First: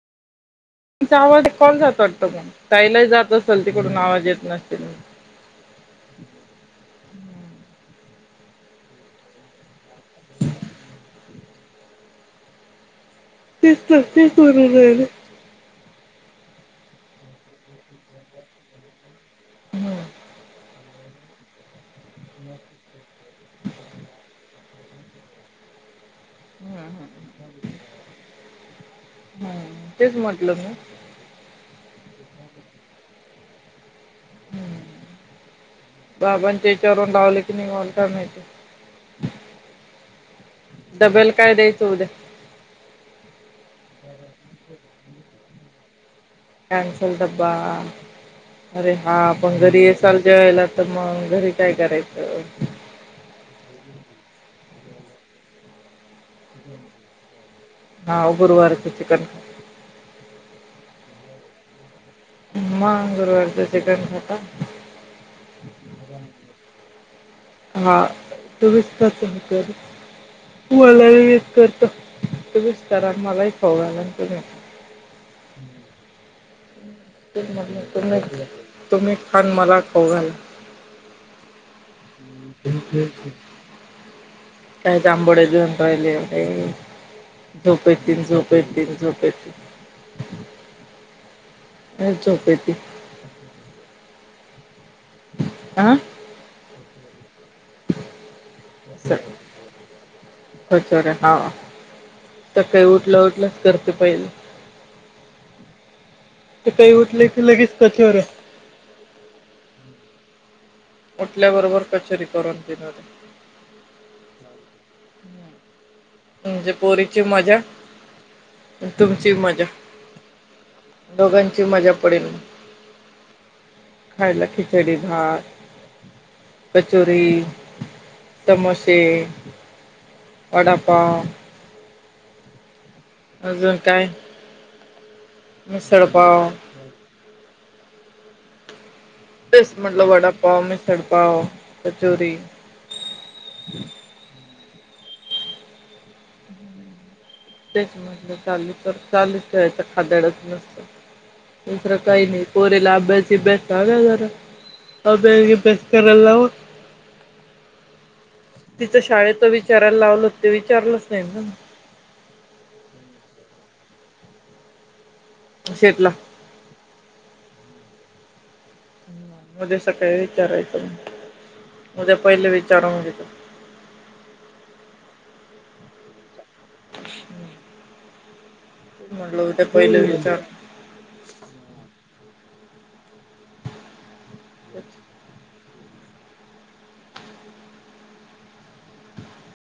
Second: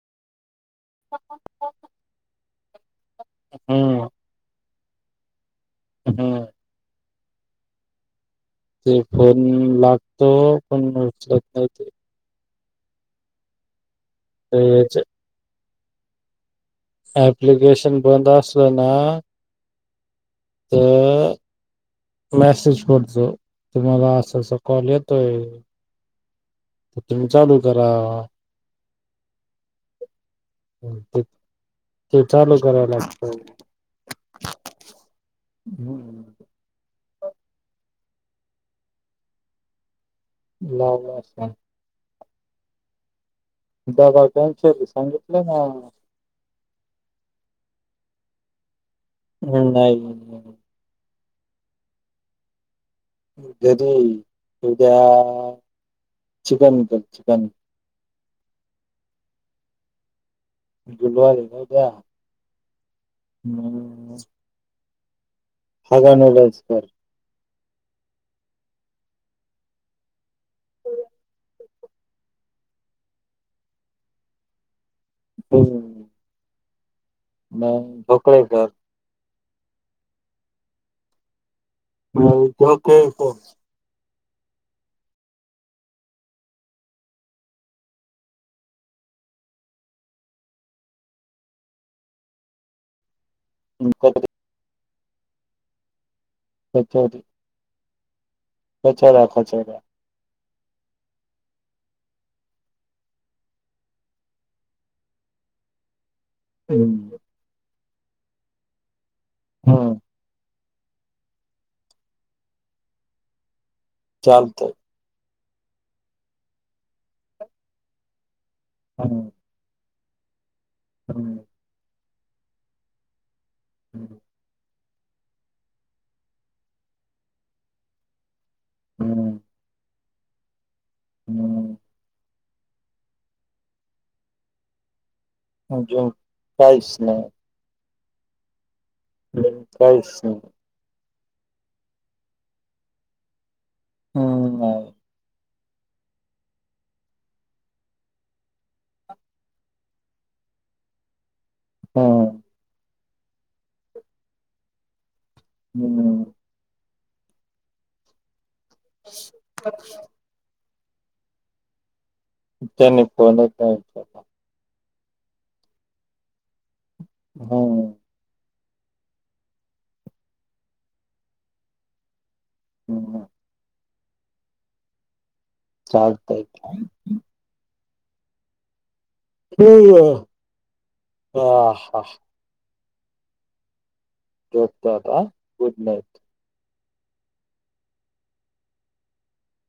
तुमचा आवांज कॉल जातं वाटतं मंग ताईलाही जातं असेल तिकडूंन हम्म आवांज येतं नसतील. हम्मं... तीचं फोन लागतो पणं उचलंत नाहीं ती. तेचं तरं तेचं तर करूंन राहीलं याच नां- एप्लिकेशन बंद असलं नां- हम्मं... तरं मेसेज पडतो तुम्हांला असं असं कॉल येतं- तोयं तरं तुम्हीं चालूं करां. हम्म तेच म्हटलं मी- तेही ठीक ते चालू करावला लागत. हम्.... बाबांच्या हिच्यावरून लावले की नाही वालात नाहीतर ते. लावला डबल असता. काय द्यायच होऊ दया- दबाघांचे सांगितलं ना. काय स्वयंपाक झालाडब्बा अरे हा पण घरी ये नाही चल जेवायला. तर मग घरी काय करायचं- घरी ऊद्या चिकन तर चिकन-. हा गुरवारच चिकन - गुरवार ये काय उद्या- मा गुरुवारच चिकन खाता- खाल् ल नाहीच तर- [unintelligible] तुवाला य करतो त विस्तार मलाही फव आला ना तम'. हो हो.... ढोकळेकर तुम्ही खा अन मला खाऊ घाला. मग ढोकळेकर काय जामबोढ दंतहिले- झोपेतील झोपेतील झोपेतील- [inaudible] ह. आ सत होत. [inaudible] असच. कचोरा कचोरी हा तर काही उठलं उठलंच करते पहिले. ते काही हम्म उठले क लगेच कथवर. हा. उठल्याबरोबर कचोरी करून देणारे- चालतंय- म्हणजे पोरीची मज्जा हम्म तुमची मज्जा- हम्म दोघांची मजा पडेल खायला की- कढी भात कचोरी- समोसेे हम्म वडापाव. हम्म अजून काय. अजून मिसळपाव काहीच नाही. हम्म, तेच म्हटलं काहीच नाही वडापाव मिसळ पाव कचोरी. हम् हा. त्याच म्हणलं चाली तर चालूच ठेळायच खादडच नसत दुसरं काही हम्म नाही. पोरीला अभ्यास [unintelligible] सिबस जरा अ हम्म बसला. तिचं शाळेत विचारायला लावलं ते विचारलंच नाही ना. त्यांनी फोनच नाही उचलला शीतला. [unintelligible] हो. उद्या सकाळी काही विचारायचं ना उद्या पहिले विचारा घ्या. हम्म चालतंय. म्हटलं उद्या पहिले हेयो, विचार हा हा. झोपतो आता आ? Good night.